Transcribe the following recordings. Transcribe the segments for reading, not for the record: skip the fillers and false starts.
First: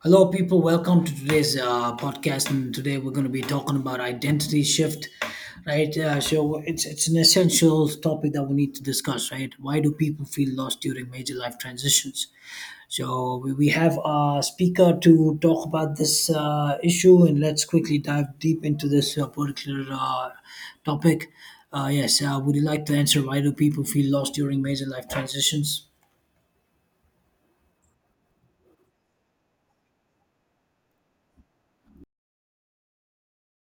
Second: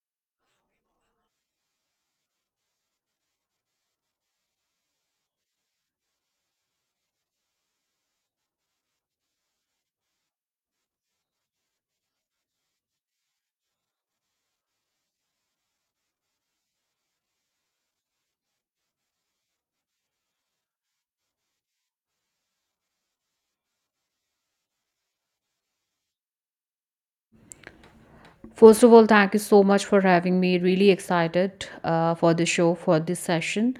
Hello, people. Welcome to today's podcast. And today we're going to be talking about identity shift, right? So it's an essential topic that we need to discuss, right? Why do people feel lost during major life transitions? So we have a speaker to talk about this issue, and let's quickly dive deep into this particular topic. Yes, would you like to answer why do people feel lost during major life transitions? First of all, thank you so much for having me. Really excited for the show, for this session.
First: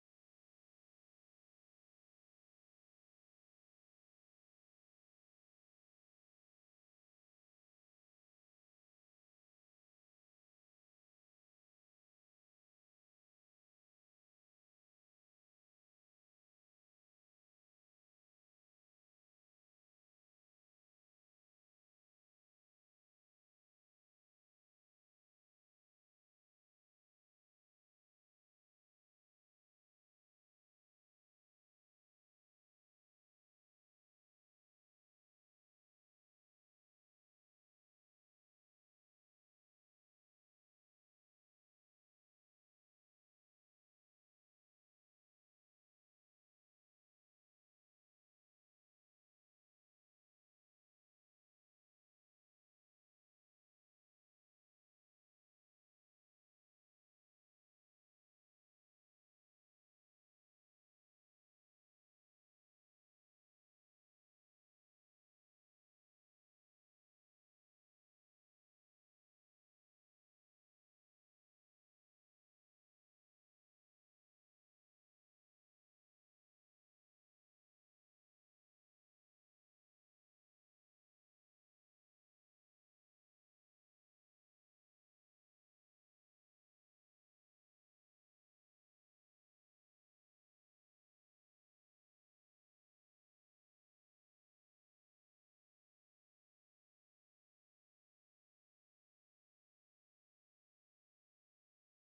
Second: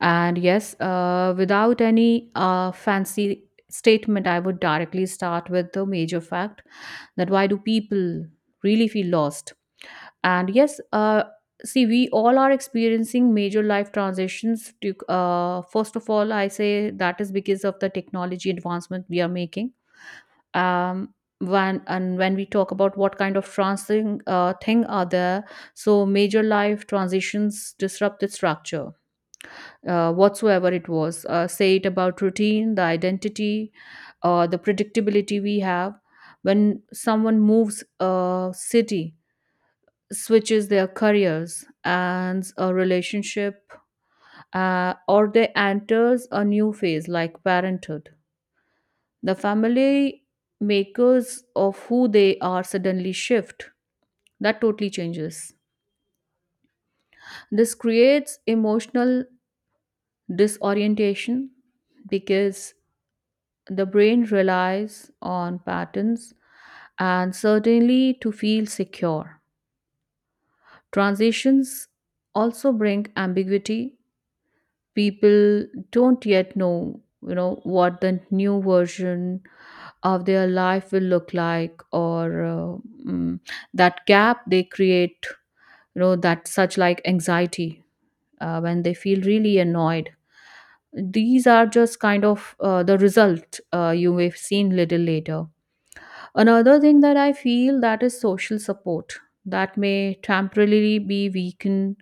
And yes, without any fancy statement, I would directly start with the major fact that why do people really feel lost? And yes, see, we all are experiencing major life transitions. First of all, I say that is because of the technology advancement we are making um when and when we talk about what kind of transing thing are there, so major life transitions disrupt the structure, whatsoever it was, say it about routine, the identity, or the predictability we have. When someone moves a city, switches their careers and a relationship, or they enters a new phase like parenthood, the family makers of who they are suddenly shift. That totally changes. This creates emotional disorientation because the brain relies on patterns and certainly to feel secure. Transitions also bring ambiguity. People don't yet know, what the new version of their life will look like, mm, that gap they create, that such like anxiety, when they feel really annoyed. These are just kind of the result you may have seen little later. Another thing that I feel, that is social support that may temporarily be weakened,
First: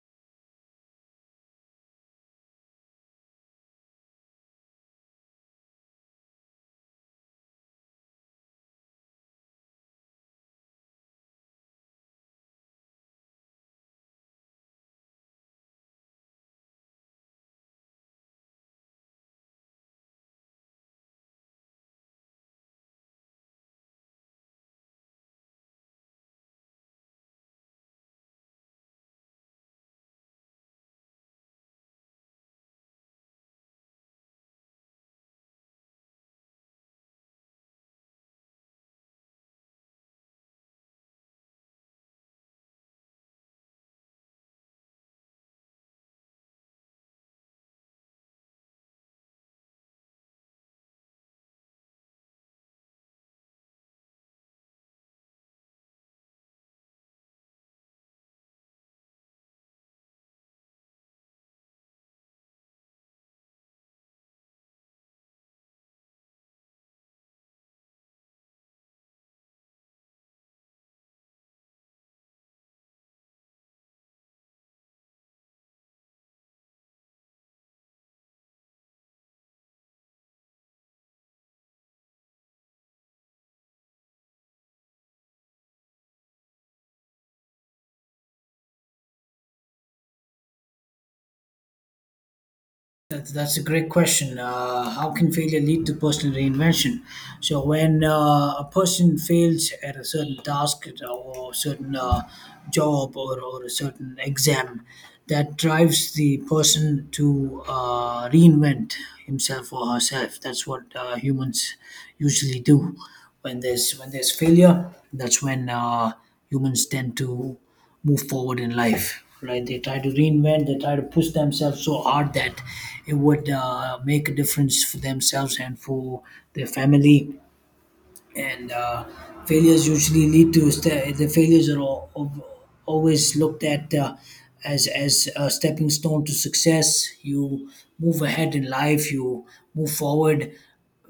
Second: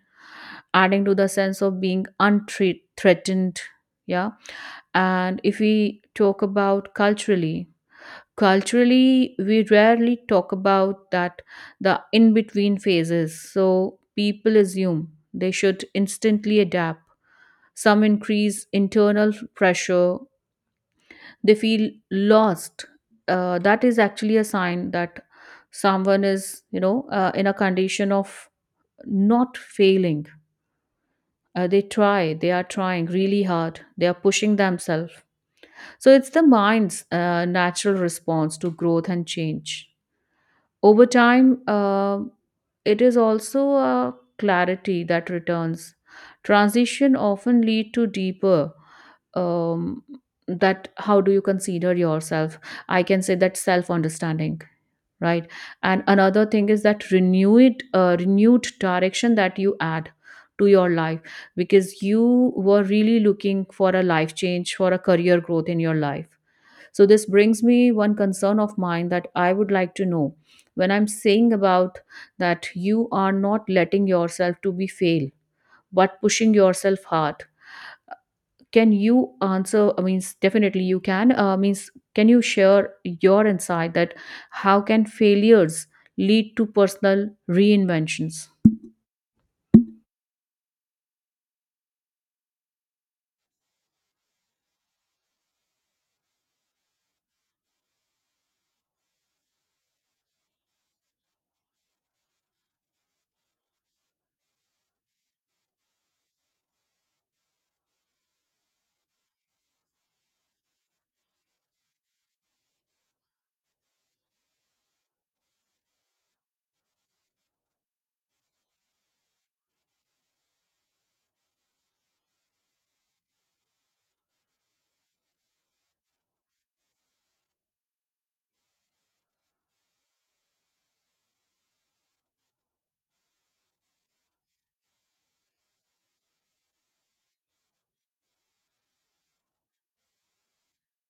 adding to the sense of being unthreatened. Yeah. And if we talk about culturally, we rarely talk about that, the in between phases. So people assume they should instantly adapt. Some increase internal pressure. They feel lost. That is actually a sign that someone is, in a condition of not failing. Uh, they are trying really hard, they are pushing themselves. So it's the mind's natural response to growth and change. Over time, it is also a clarity that returns. Transition often lead to deeper um, that how do you consider yourself? I can say that self understanding, right? And another thing is that renewed renewed direction that you add to your life, because you were really looking for a life change, for a career growth in your life. So this brings me one concern of mine that I would like to know, when I'm saying about that you are not letting yourself to be fail, but pushing yourself hard. Can you answer? I mean, definitely you can. Means, can you share your insight that how can failures lead to personal reinventions? That's a great question. How can failure lead to personal reinvention? So when a person fails at a certain task or a certain job or a certain exam, that drives the person to reinvent himself or herself. That's what humans usually do. When there's failure, that's when humans tend to move forward in life, right? They try to reinvent, they try to push themselves so hard that it would make a difference for themselves and for their family, and failures usually lead to the failures are always looked at as a stepping stone to success. You move ahead in life, you move forward,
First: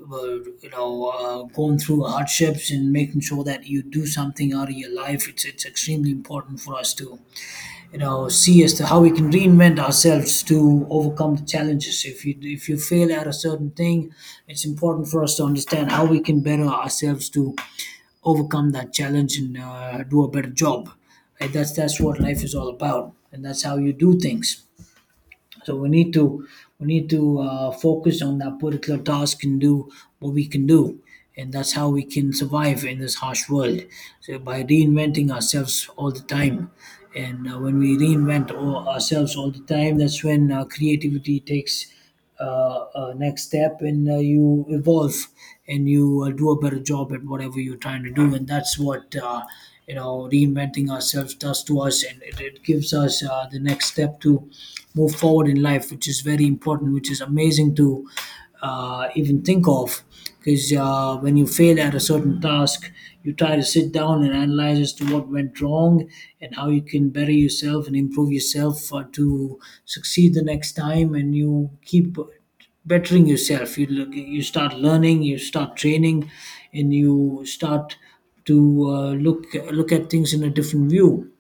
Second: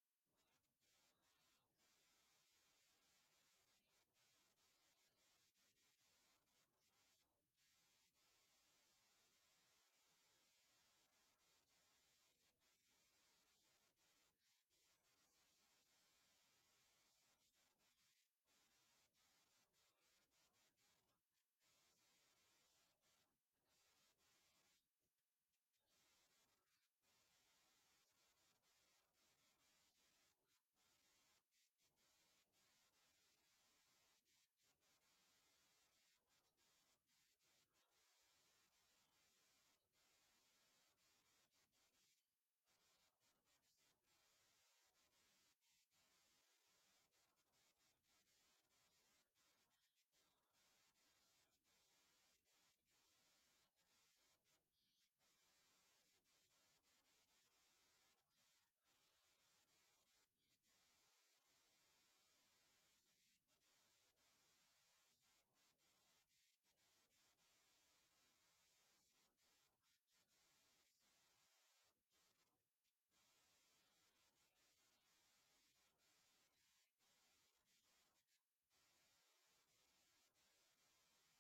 you know, going through hardships and making sure that you do something out of your life. It's extremely important for us to, you know, see as to how we can reinvent ourselves to overcome the challenges. If you fail at a certain thing, it's important for us to understand how we can better ourselves to overcome that challenge and do a better job, right? That's what life is all about, and that's how you do things. So we need to focus on that particular task and do what we can do, and that's how we can survive in this harsh world. So by reinventing ourselves all the time, and when we reinvent all ourselves all the time, that's when creativity takes next step, and you evolve and you do a better job at whatever you're trying to do, and that's what you know, reinventing ourselves does to us, and it gives us the next step to move forward in life, which is very important, which is amazing to even think of. Because when you fail at a certain task, you try to sit down and analyze as to what went wrong and how you can better yourself and improve yourself to succeed the next time. And you keep bettering yourself. You start learning, you start training, and you start to look at things in a different view.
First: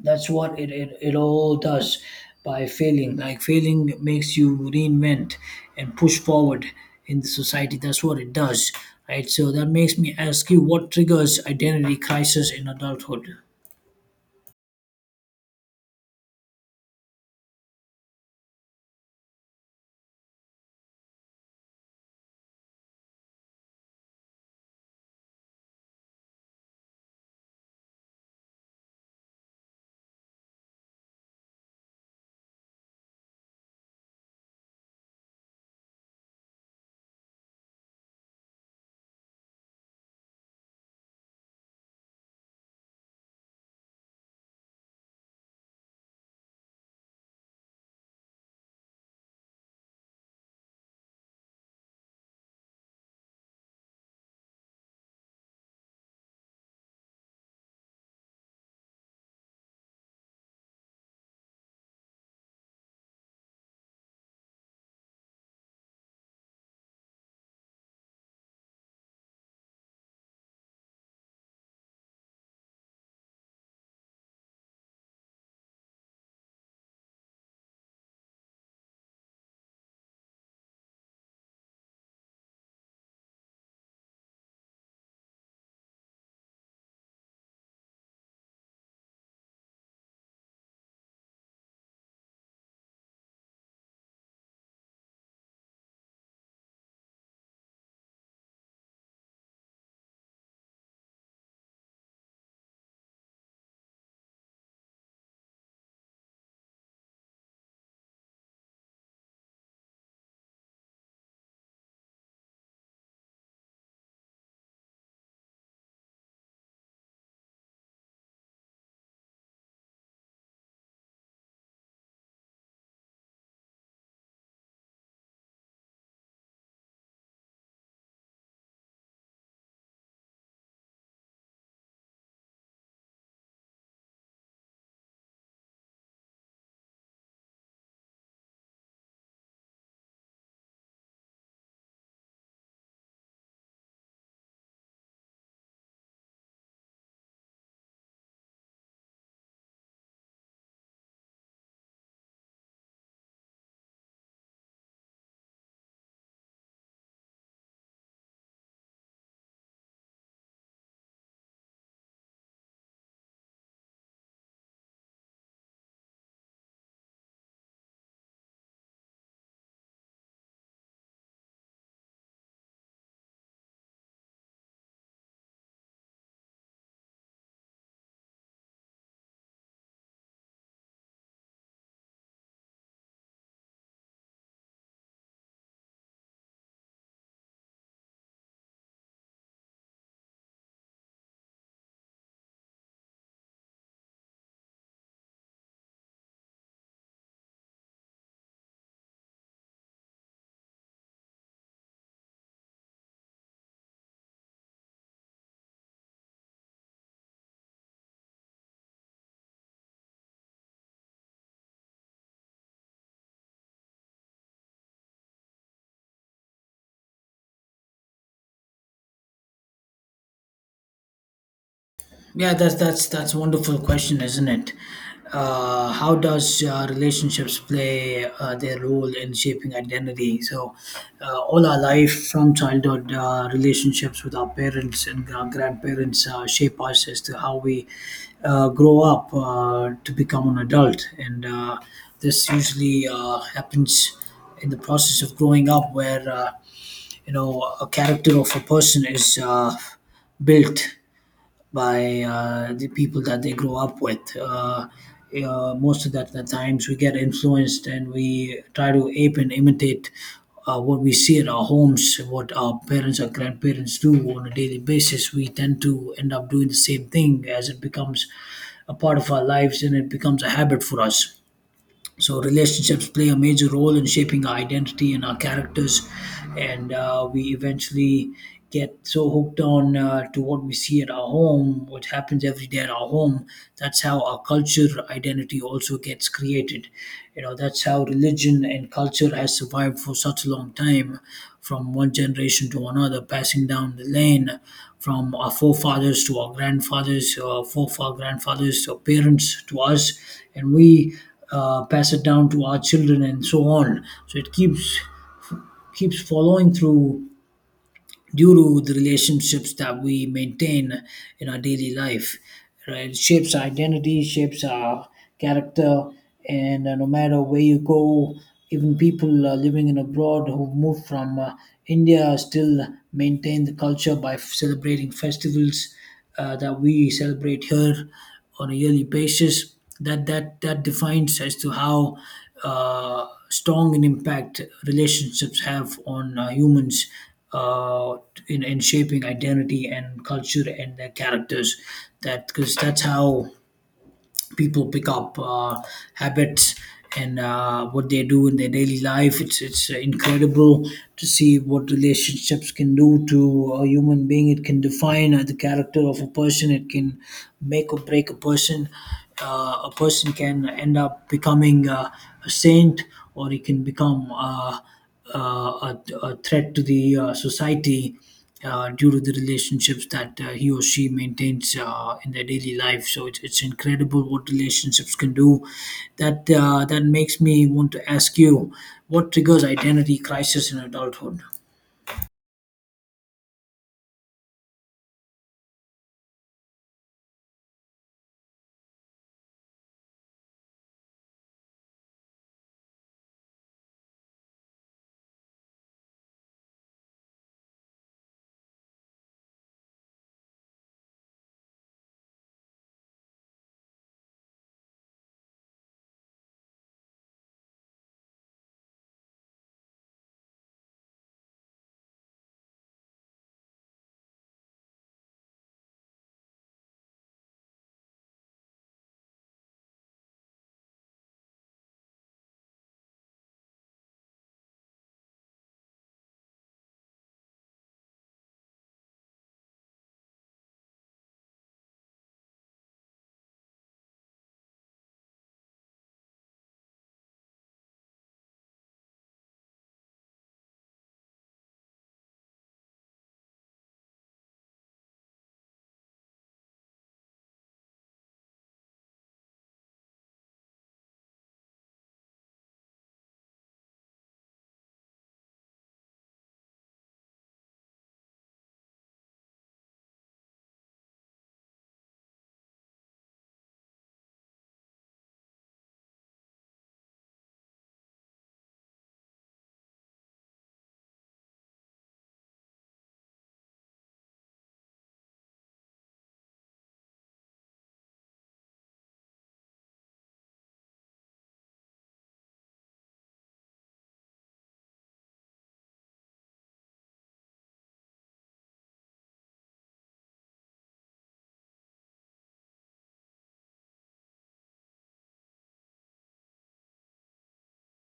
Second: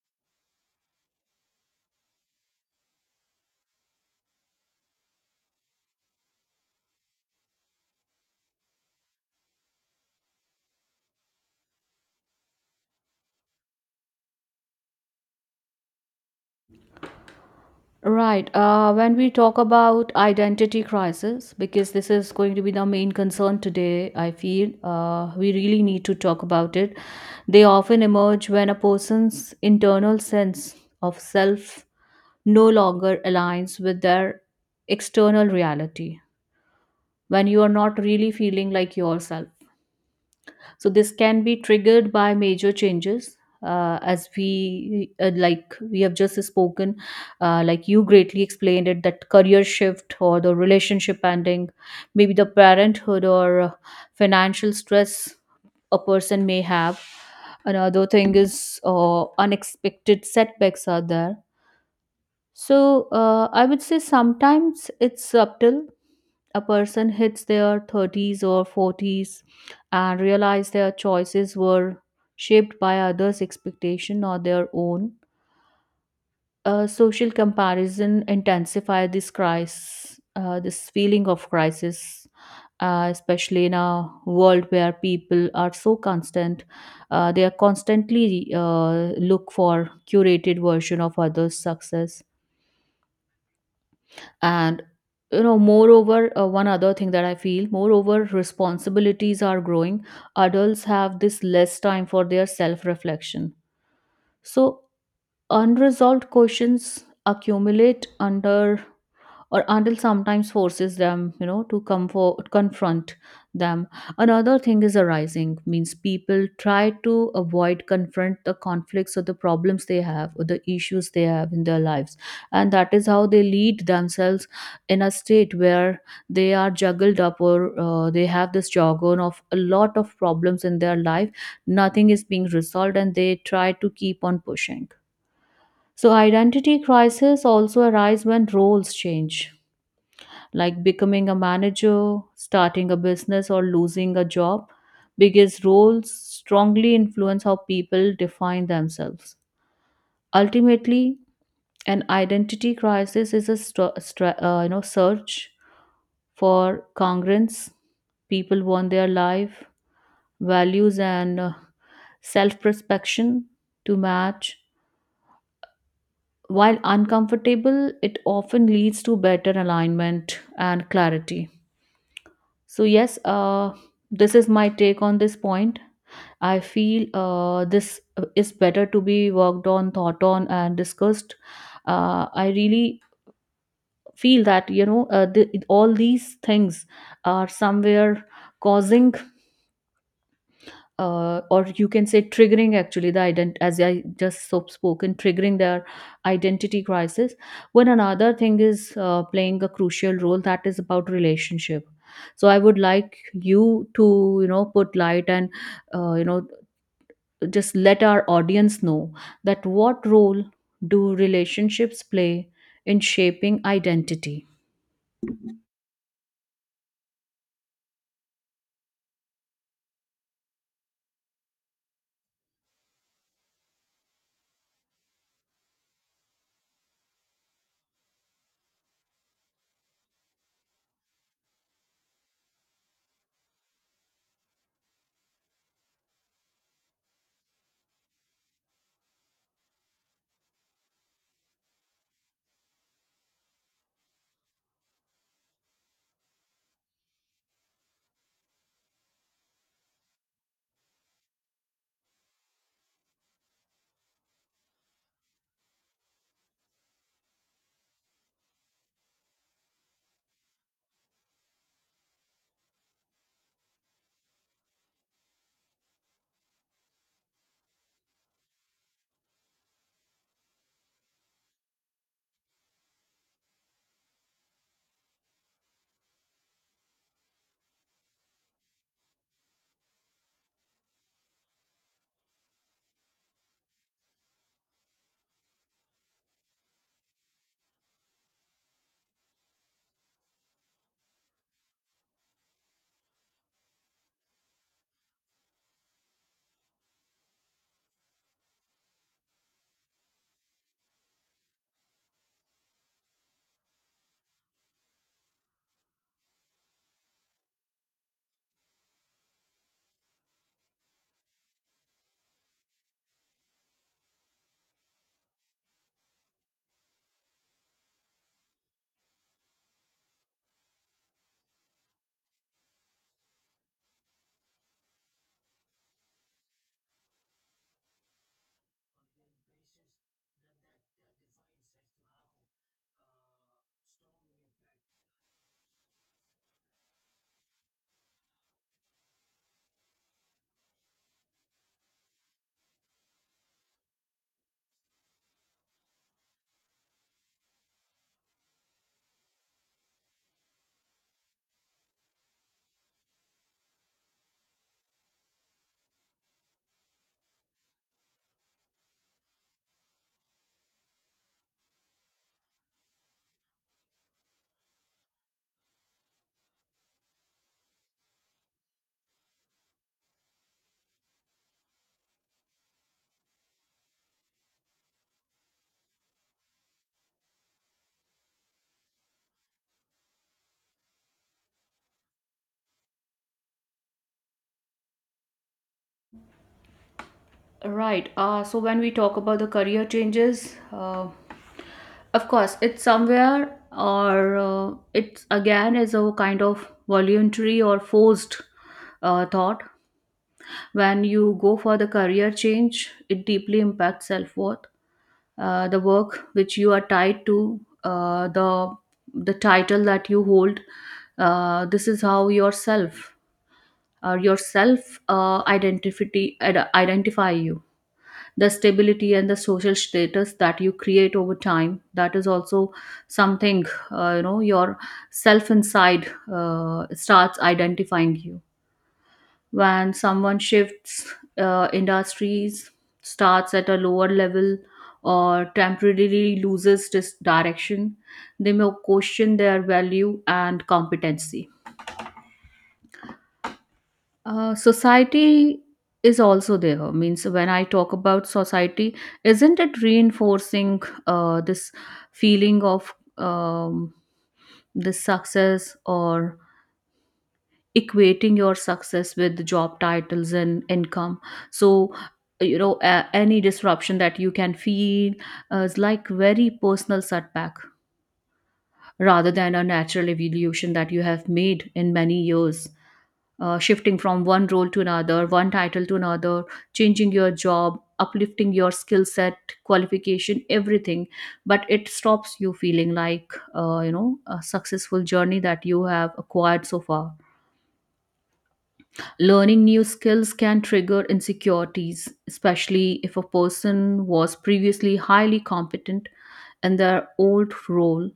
That's what it all does. By failing, like failing makes you reinvent and push forward in the society. That's what it does, right? So that makes me ask you, what triggers identity crisis in adulthood? Right. When we talk about identity crisis, because this is going to be the main concern today, I feel we really need to talk about it. They often emerge when a person's internal sense of self no longer aligns with their external reality, when you are not really feeling like yourself. So this can be triggered by major changes. As we like we have just spoken, like you greatly explained it, that career shift or the relationship ending, maybe the parenthood or financial stress a person may have. Another thing is unexpected setbacks are there. So I would say sometimes it's subtle. A person hits their 30s or 40s and realize their choices were shaped by others' expectation or their own. Social comparison intensify this crisis, this feeling of crisis, especially in a world where people are so constant. They are constantly look for curated version of others' success. And, moreover, one other thing that I feel, moreover, responsibilities are growing. Adults have this less time for their self reflection. So, unresolved questions accumulate under, or adult sometimes forces them, to come for confront them. Another thing is arising, means people try to avoid confront the conflicts or the problems they have or the issues they have in their lives, and that is how they lead themselves in a state where they are juggled up, or they have this jargon of a lot of problems in their life. Nothing is being resolved and they try to keep on pushing. So identity crisis also arise when roles change, like becoming a manager, starting a business, or losing a job, because roles strongly influence how people define themselves. Ultimately, an identity crisis is a search for congruence. People want their life values and self-prospection to match. While uncomfortable, it often leads to better alignment and clarity. So, yes, this is my take on this point. I feel this is better to be worked on, thought on, and discussed. I really feel that, all these things are somewhere causing, or you can say triggering, actually the ident as I just so spoken, triggering their identity crisis, when another thing is playing a crucial role, that is about relationship. So I would like you to, put light and, uh, you know just let our audience know that what role do relationships play in shaping identity. Yeah, that's a wonderful question, isn't it? How does relationships play their role in shaping identity? So, all our life from childhood, relationships with our parents and our grandparents shape us as to how we grow up to become an adult, and this usually happens in the process of growing up, where you know, a character of a person is built by the people that they grow up with. Most of that the times we get influenced and we try to ape and imitate what we see at our homes, what our parents or grandparents do on a daily basis. We tend to end up doing the same thing as it becomes a part of our lives and it becomes a habit for us. So relationships play a major role in shaping our identity and our characters, and we eventually get so hooked on to what we see at our home, what happens every day at our home. That's how our culture identity also gets created. You know, that's how religion and culture has survived for such a long time, from one generation to another, passing down the lane, from our forefathers to our grandfathers, to our parents, to us, and we pass it down to our children and so on. So it keeps following through due to the relationships that we maintain in our daily life, right? It shapes our identity, shapes our character. And no matter where you go, even people living in abroad who moved from india still maintain the culture by celebrating festivals that we celebrate here on a yearly basis. That defines as to how strong an impact relationships have on humans uh, in shaping identity and culture and their characters. That, because that's how people pick up habits and what they do in their daily life. It's incredible to see what relationships can do to a human being. It can define the character of a person. It can make or break a person. A person can end up becoming a saint, or he can become uh, a, a threat to the society due to the relationships that he or she maintains in their daily life. So it's incredible what relationships can do. That makes me want to ask you, what triggers identity crisis in adulthood? Right. So when we talk about the career changes, of course, it's somewhere, or it's again is a kind of voluntary or forced thought. When you go for the career change, it deeply impacts self worth. The work which you are tied to, uh, the the title that you hold, this is how yourself, or your self, identify you. The stability and the social status that you create over time, that is also something, your self inside starts identifying you. When someone shifts industries, starts at a lower level, or temporarily loses this direction, they may question their value and competency. Society is also there. Means, when I talk about society, isn't it reinforcing this feeling of this success, or equating your success with job titles and income? So, any disruption that you can feel is like very personal setback, rather than a natural evolution that you have made in many years, shifting from one role to another, one title to another, changing your job, uplifting your skill set, qualification, everything. But it stops you feeling like, a successful journey that you have acquired so far. Learning new skills can trigger insecurities, especially if a person was previously highly competent in their old role.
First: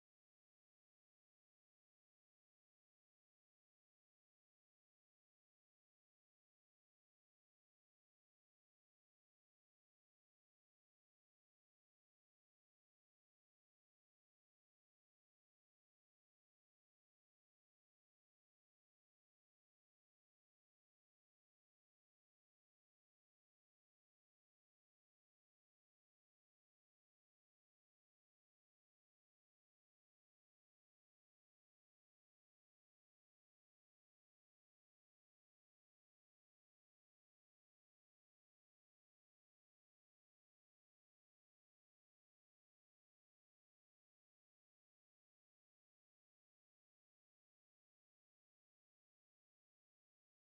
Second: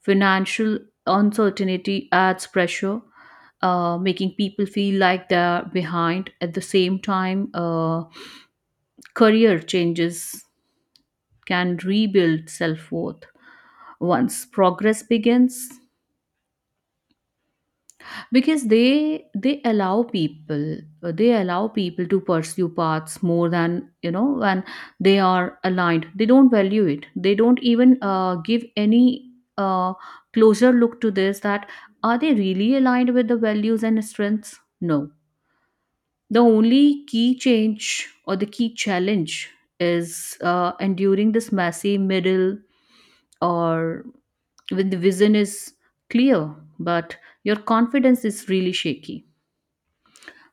Financial uncertainty adds pressure, making people feel like they're behind. At the same time, career changes can rebuild self worth. Once progress begins, because they allow people, they allow people to pursue paths more than, when they are aligned they don't value it, they don't even give any uh, closer look to this, that are they really aligned with the values and strengths. No. The only key change, or the key challenge, is enduring this messy middle, or when the vision is clear but your confidence is really shaky.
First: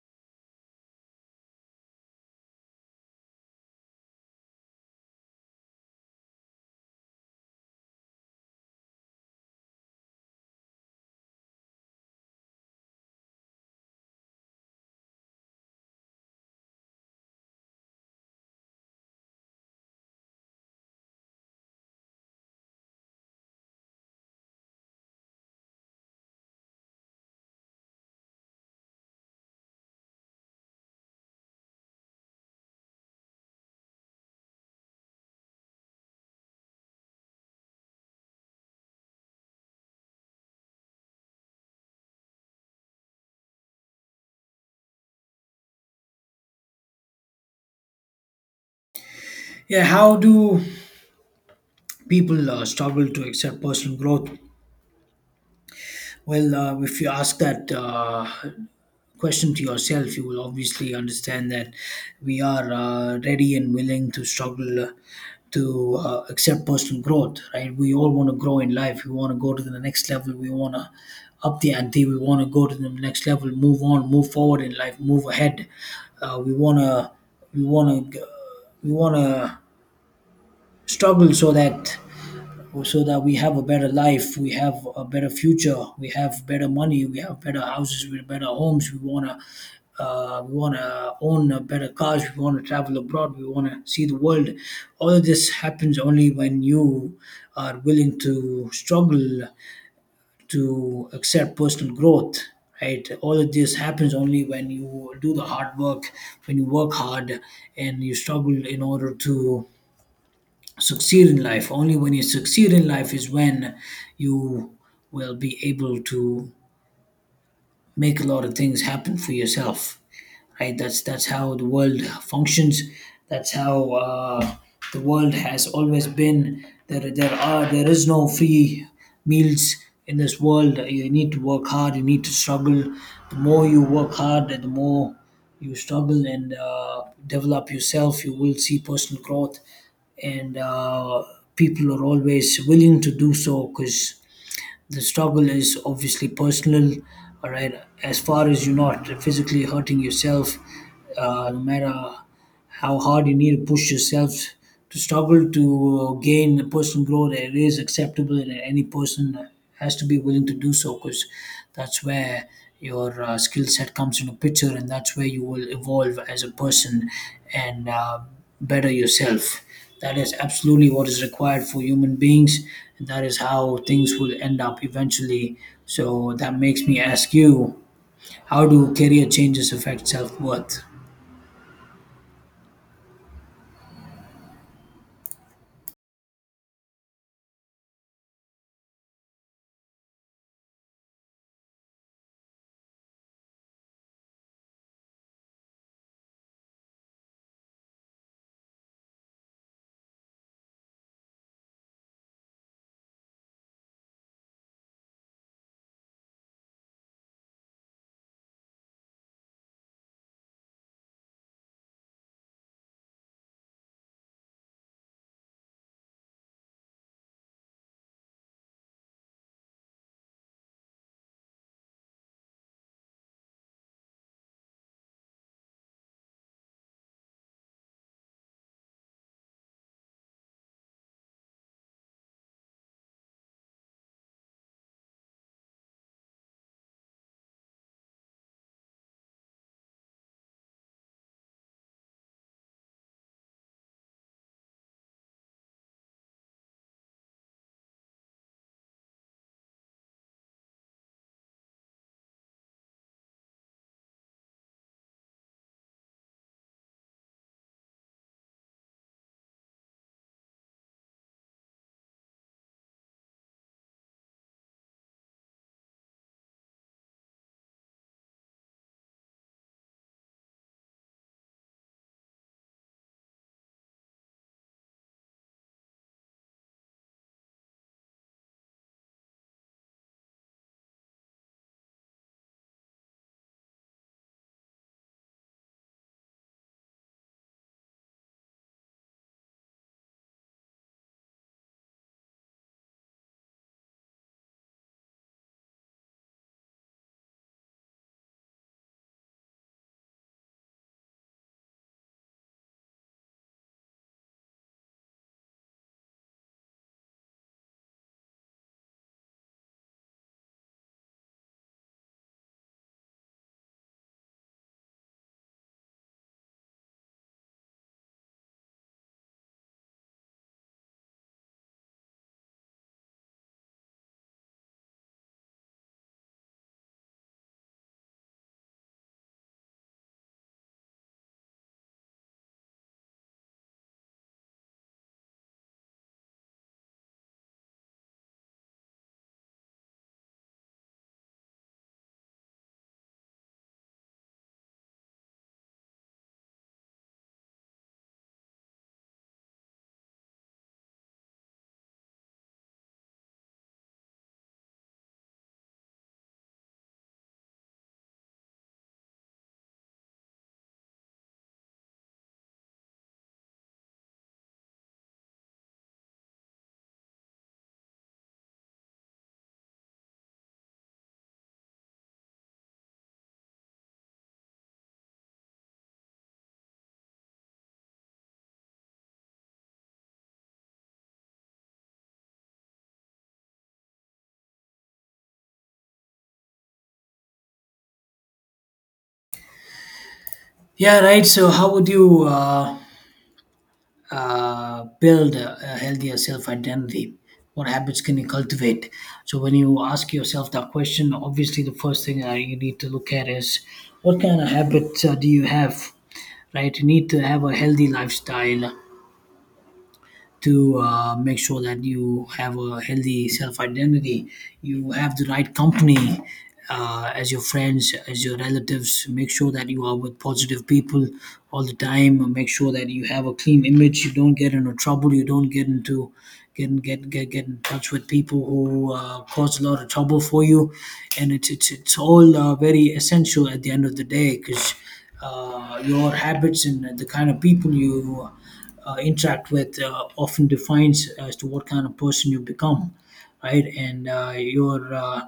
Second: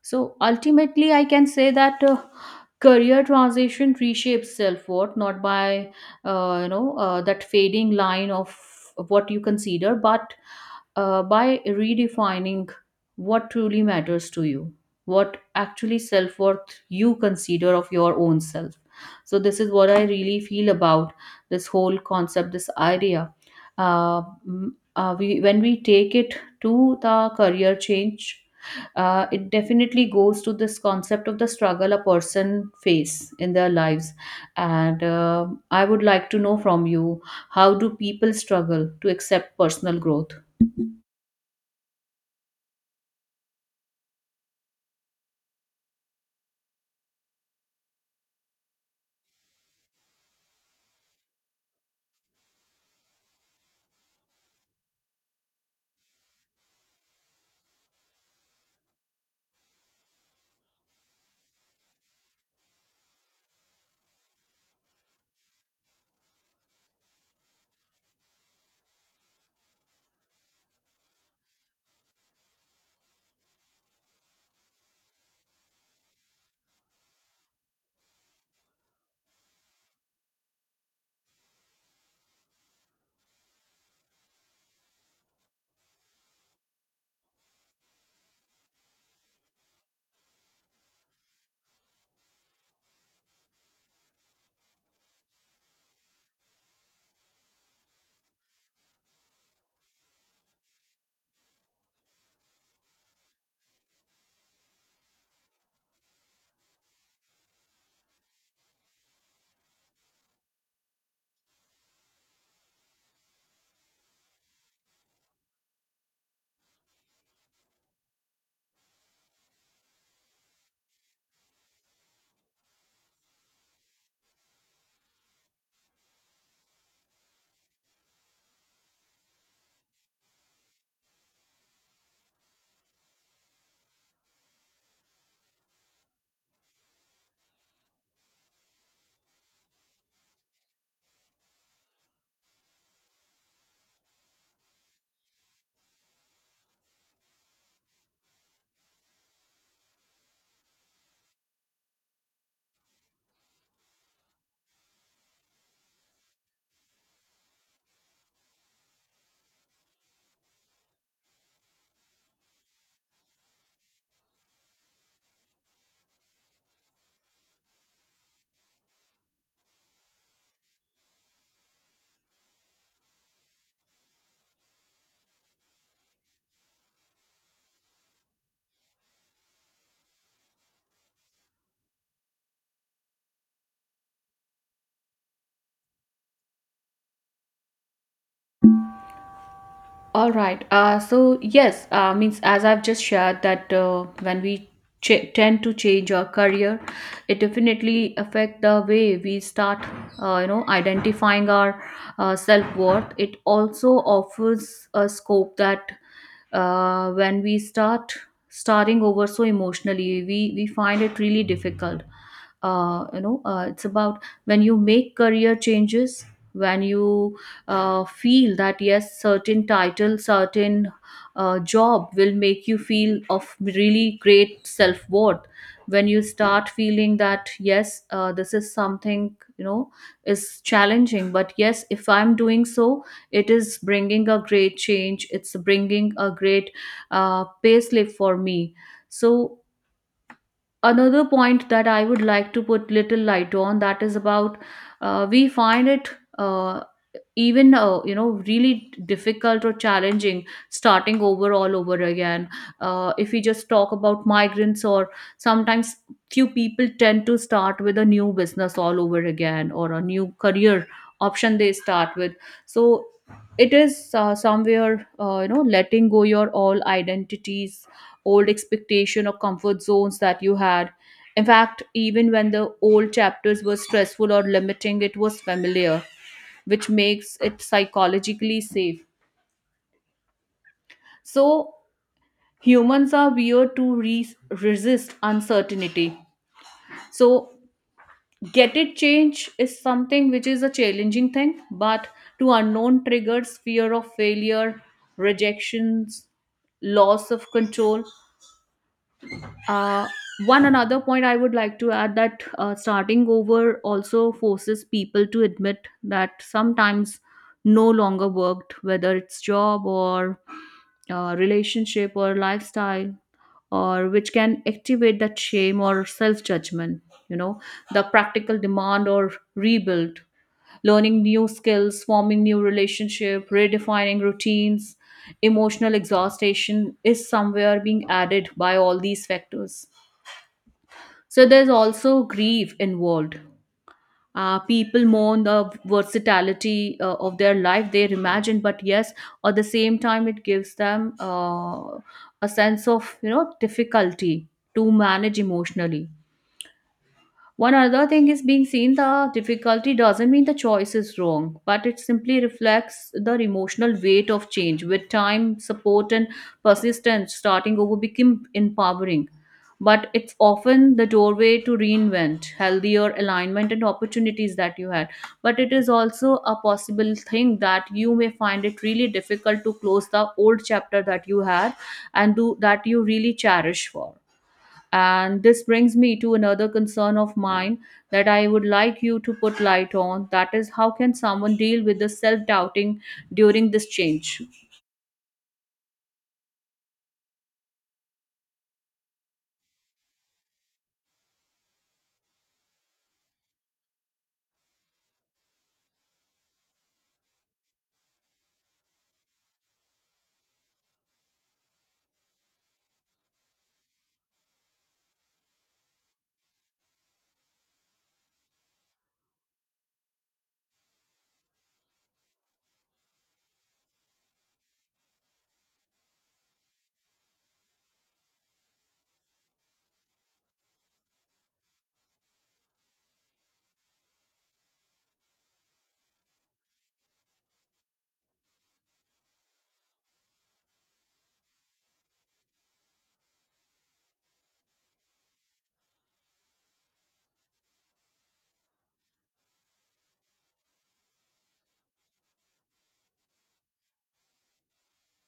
So ultimately, I can say that career transition reshapes self-worth not by, that fading line of what you consider, but by redefining what truly matters to you, what actually self-worth you consider of your own self. So this is what I really feel about this whole concept, this idea. Uh, mm, when we take it to the career change, it definitely goes to this concept of the struggle a person face in their lives, and I would like to know from you, how do people struggle to accept personal growth? Yeah, how do people struggle to accept personal growth? Well, if you ask that question to yourself, you will obviously understand that we are ready and willing to struggle to accept personal growth, right? We all want to grow in life. We want to go to the next level. We want to up the ante. We want to go to the next level, move on, move forward in life, move ahead. We want to, we want to, we want to struggle so that we have a better life, we have a better future, we have better money, we have better houses, we have better homes. We wanna own better cars, we wanna travel abroad, we wanna see the world. All of this happens only when you are willing to struggle to accept personal growth. Right. All of this happens only when you do the hard work, when you work hard and you struggle in order to succeed in life. Only when you succeed in life is when you will be able to make a lot of things happen for yourself, right? That's how the world functions, that's how the world has always been. There is no free meals in this world. You need to work hard, you need to struggle. The more you work hard, the more you struggle and develop yourself, you will see personal growth. And people are always willing to do so because the struggle is obviously personal, all right. As far as you're not physically hurting yourself, no matter how hard you need to push yourself to struggle to gain personal growth, it is acceptable, and any person has to be willing to do so because that's where your skill set comes into picture, and that's where you will evolve as a person and better yourself. That is absolutely what is required for human beings, and that is how things will end up eventually. So that makes me ask you, how do career changes affect self worth? All right. So yes, means as I've just shared that when we tend to change our career, it definitely affect the way we start, identifying our self worth. It also offers a scope that, when we starting over, so emotionally, we find it really difficult. It's about when you make career changes, when you feel that yes, certain title, certain job will make you feel of really great self-worth, when you start feeling that yes, this is something, is challenging, but yes, if I'm doing so, it is bringing a great change, it's bringing a great pay slip for me. So another point that I would like to put little light on, that is about, we find it uh, even you know really difficult or challenging, starting over all over again. If we just talk about migrants, or sometimes few people tend to start with a new business all over again, or a new career option they start with. So it is somewhere, letting go your all identities, old expectation or comfort zones that you had. In fact, even when the old chapters were stressful or limiting, it was familiar, which makes it psychologically safe. So, humans are weird to resist uncertainty. So, get it change is something which is a challenging thing, but to unknown triggers, fear of failure, rejections, loss of control uh, One another point I would like to add that starting over also forces people to admit that sometimes no longer worked whether it's job or relationship or lifestyle or which can activate that shame or self judgment you know the practical demand or rebuild learning new skills forming new relationship redefining routines emotional exhaustion is somewhere being added by all these factors so there's also grief involved. People mourn the versatility of their life they imagine, but yes, at the same time, it gives them a sense of you know difficulty to manage emotionally. One other thing is being seen the difficulty doesn't mean the choice is wrong, but it simply reflects the emotional weight of change. With time, support, and persistence, starting over became empowering. But it's often the doorway to reinvent, healthier alignment, and opportunities that you had. But it is also a possible thing that you may find it really difficult to close the old chapter that you had and do that you really cherish for. And this brings me to another concern of mine that I would like you to put light on. That is, how can someone deal with the self doubting during this change? Yeah, right. So how would you build a healthier self identity? What habits can you cultivate? So when you ask yourself that question, obviously the first thing that you need to look at is what kind of habits do you have, right? You need to have a healthy lifestyle to make sure that you have a healthy self identity. You have the right company as your friends, as your relatives. Make sure that you are with positive people all the time. Make sure that you have a clean image. You don't get into trouble. You don't get into get in touch with people who cause a lot of trouble for you. And it's all very essential at the end of the day, because your habits and the kind of people you interact with often defines as to what kind of person you become, right? And your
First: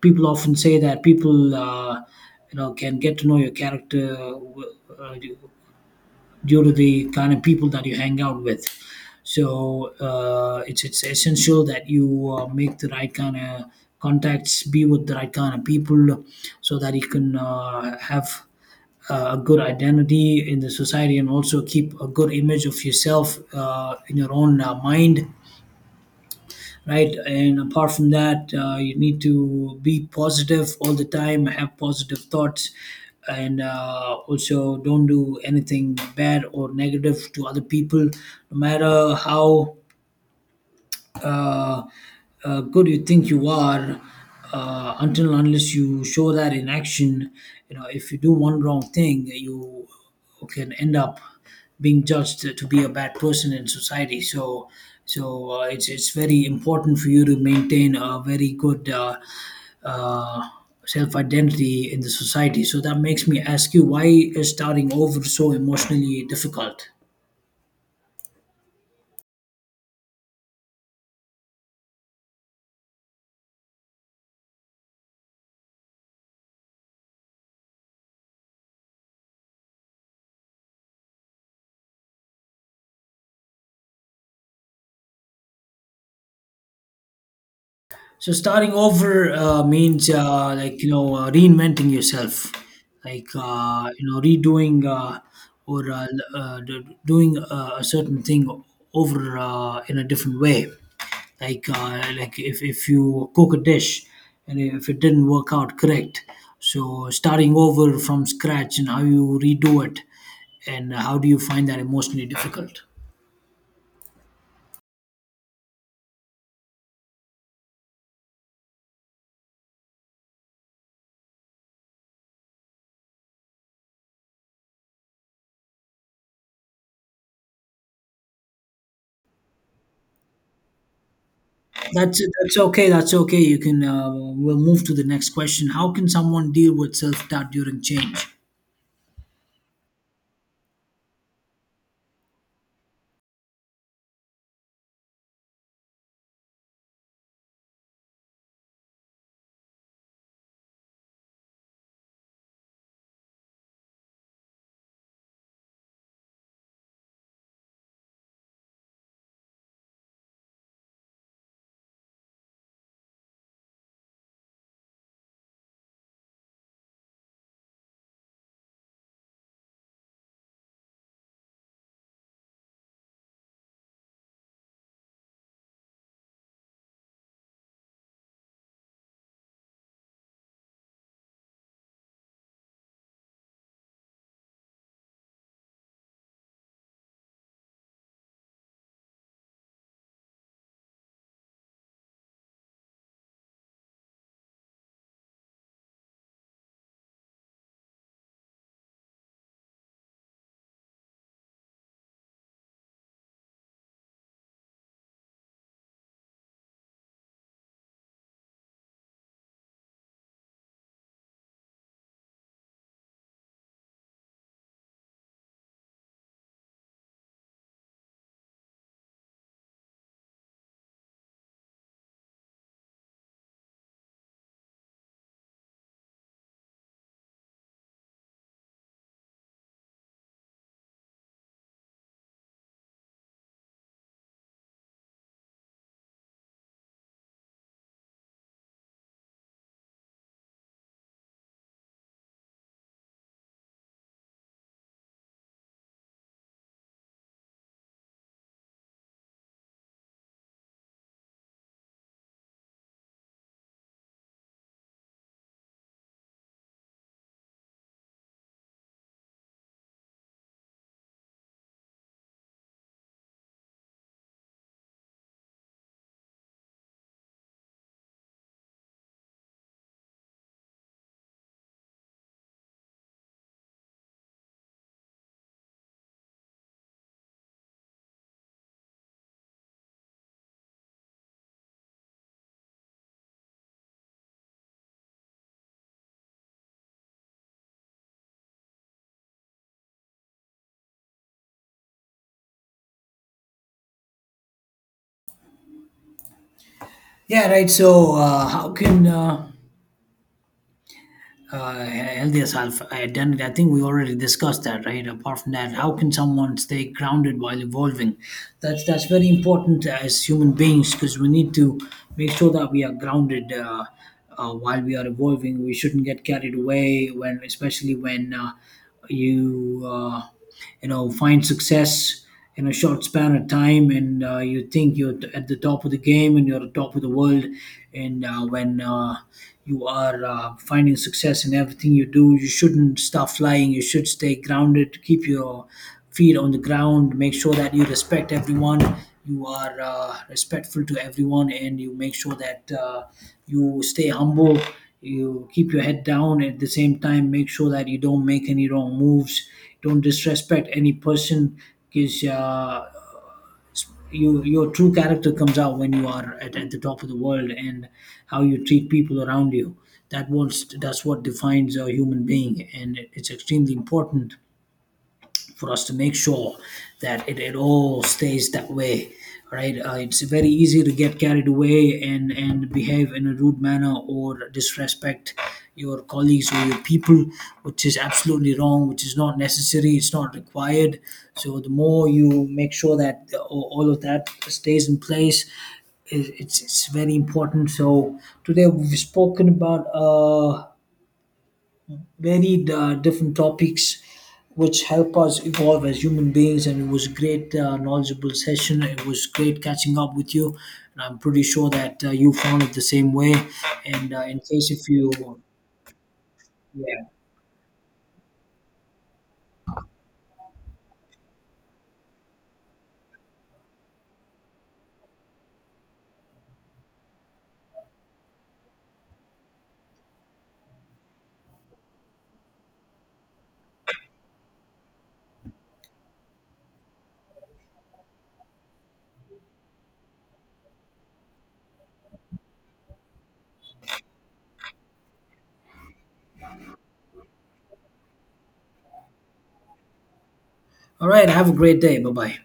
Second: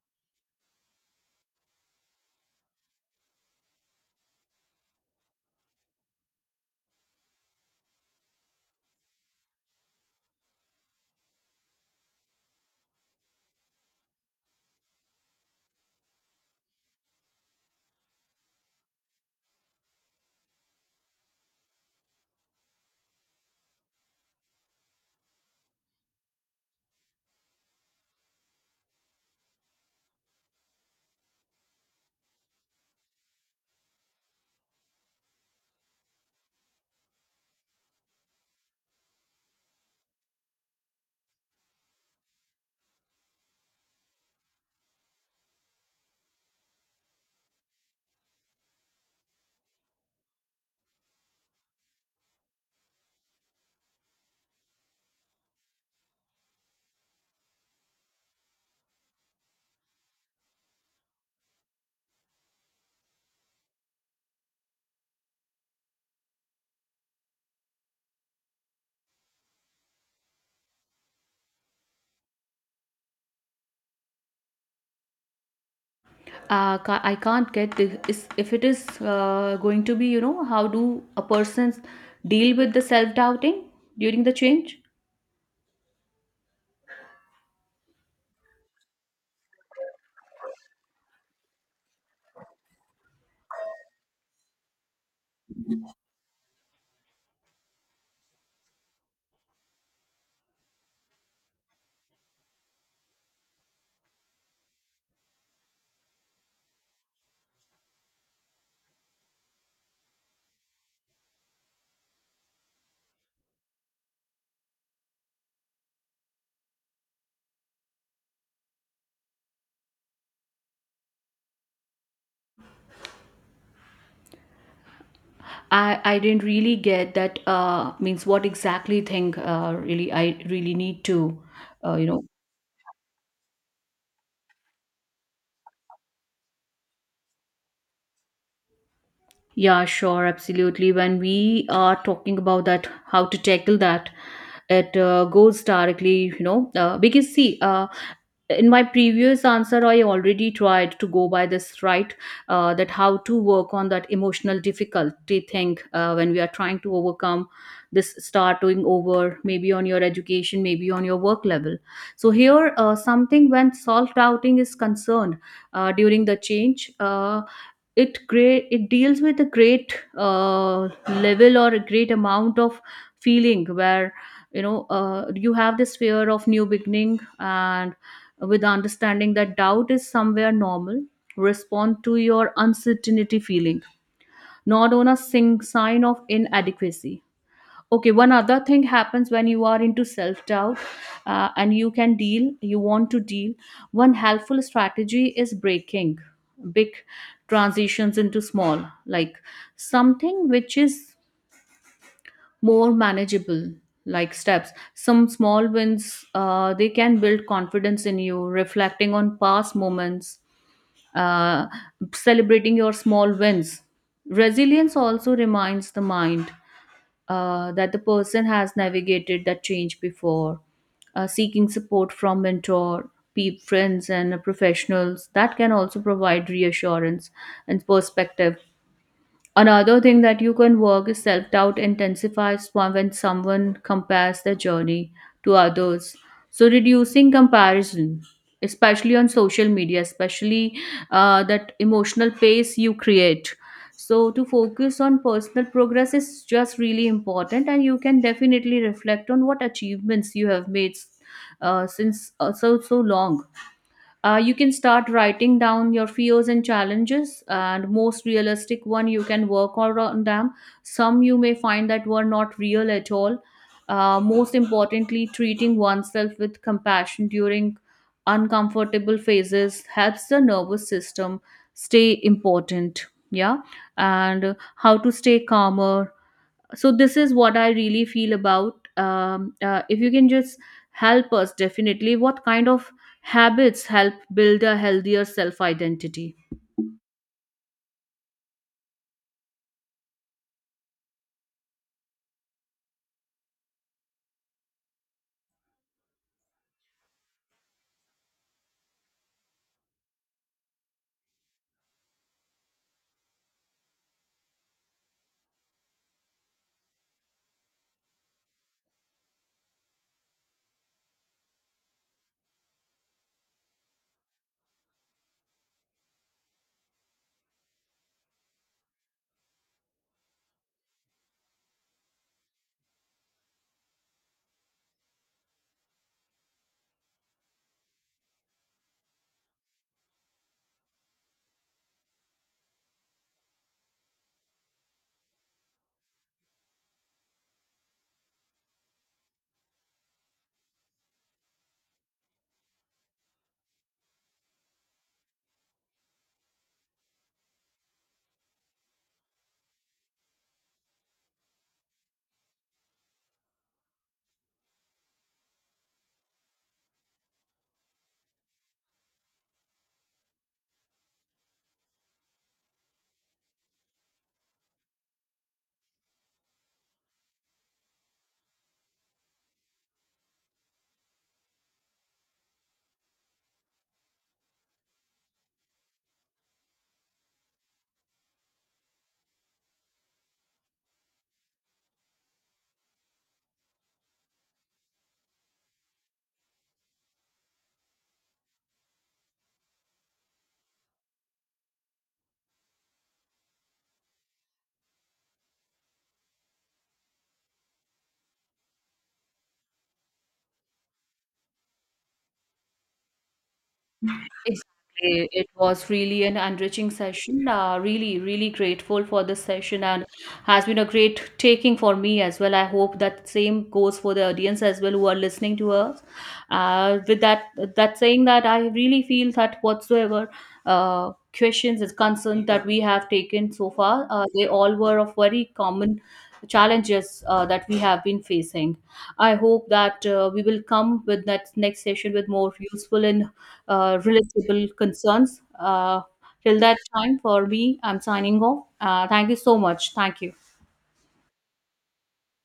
people often say that you know, can get to know your character uh, due to the kind of people that you hang out with. So it's essential that you make the right kind of contacts, be with the right kind of people, so that you can have a good identity in the society and also keep a good image of yourself in your own mind, right? And apart from that, you need to be positive all the time, have positive thoughts, and also don't do anything bad or negative to other people, no matter how uh, good you think you are, until and unless you show that in action. You know, if you do one wrong thing, you can end up being judged to be a bad person in society. So it's very important for you to maintain a very good uh, self identity in the society. So that makes me ask you, why is starting over so emotionally difficult? I can't get the if it is going to be, you know, how do a person deal with the self doubting during the change? So starting over means like you know reinventing yourself, like you know, redoing or doing a certain thing over in a different way. Like if you cook a dish and if it didn't work out correct, so starting over from scratch and how you redo it, and how do you find that emotionally difficult? I didn't really get that means what exactly thing really I really need to you That's know. that's okay. That's okay. You can, we'll move to the next question. How can someone deal with self doubt during change? Yeah, sure, absolutely. When we are talking about that, how to tackle that, it goes directly, you know, because see, in my previous answer, I already tried to go by this right that how to work on that emotional difficulty thing when we are trying to overcome this starting over, maybe on your education, maybe on your work level. So, here, something when self doubting is concerned during the change. It great it deals with a great level or a great amount of feeling where you know you have this fear of new beginning and with understanding that doubt is somewhere normal respond to your uncertainty feeling not on a sing sign of inadequacy. Okay, one other thing happens when you are into self doubt, and you can deal you want to deal one helpful strategy is breaking big transitions into small like something which is more manageable like steps some small wins they can build confidence in you reflecting on past moments, uh, celebrating your small wins resilience also reminds the mind that the person has navigated that change before, seeking support from mentor, friends, and professionals that can also provide reassurance and perspective. Another thing that you can work is self doubt intensifies when someone compares their journey to others. So, reducing comparison, especially on social media, especially that emotional pace you create. So, to focus on personal progress is just really important, and you can definitely reflect on what achievements you have made since so so long. You can start writing down your fears and challenges and most realistic one you can work on them, some you may find that were not real at all. Most importantly treating oneself with compassion during uncomfortable phases helps the nervous system stay important, yeah, and how to stay calmer. So this is what I really feel about if you can just help us definitely what kind of habits help build a healthier self identity. Yeah, right. So how can healthier self identity. I think we already discussed that, right? Apart from that, how can someone stay grounded while evolving? That's very important as human beings because we need to make sure that we are grounded while we are evolving. We shouldn't get carried away when, especially when you uh, you know, find success in a short span of time, and you think you're at the top of the game and you're at the top of the world. And when you are finding success in everything you do, you shouldn't stop flying. You should stay grounded, keep your feet on the ground, make sure that you respect everyone. You are respectful to everyone, and you make sure that you stay humble. You keep your head down at the same time. Make sure that you don't make any wrong moves. Don't disrespect any person because you, your true character comes out when you are at the top of the world, and how you treat people around you, that's what defines a human being, and it's extremely important for us to make sure that it all stays that way, right? It's very easy to get carried away and behave in a rude manner or disrespect your colleagues or your people, which is absolutely wrong, which is not necessary, it's not required. So the more you make sure that all of that stays in place, it's very important. So today we've spoken about varied different topics which help us evolve as human beings, and it was a great knowledgeable session. It was great catching up with you, and I'm pretty sure that you found it the same way. And in Exactly. case if you, It was really an enriching yeah, session. Really, really grateful for this session and has been a great taking for me as well. I hope that same goes for the audience as well who are listening to us. With that, that saying that I really feel that whatsoever questions is concerned that we have taken so far, they all were of very common challenges that we have been facing. I hope that we will come with that next session with more useful and relatable concerns. Till that time, for me, I'm signing off. Thank you so much. Thank you. all right, have a great day. Bye bye.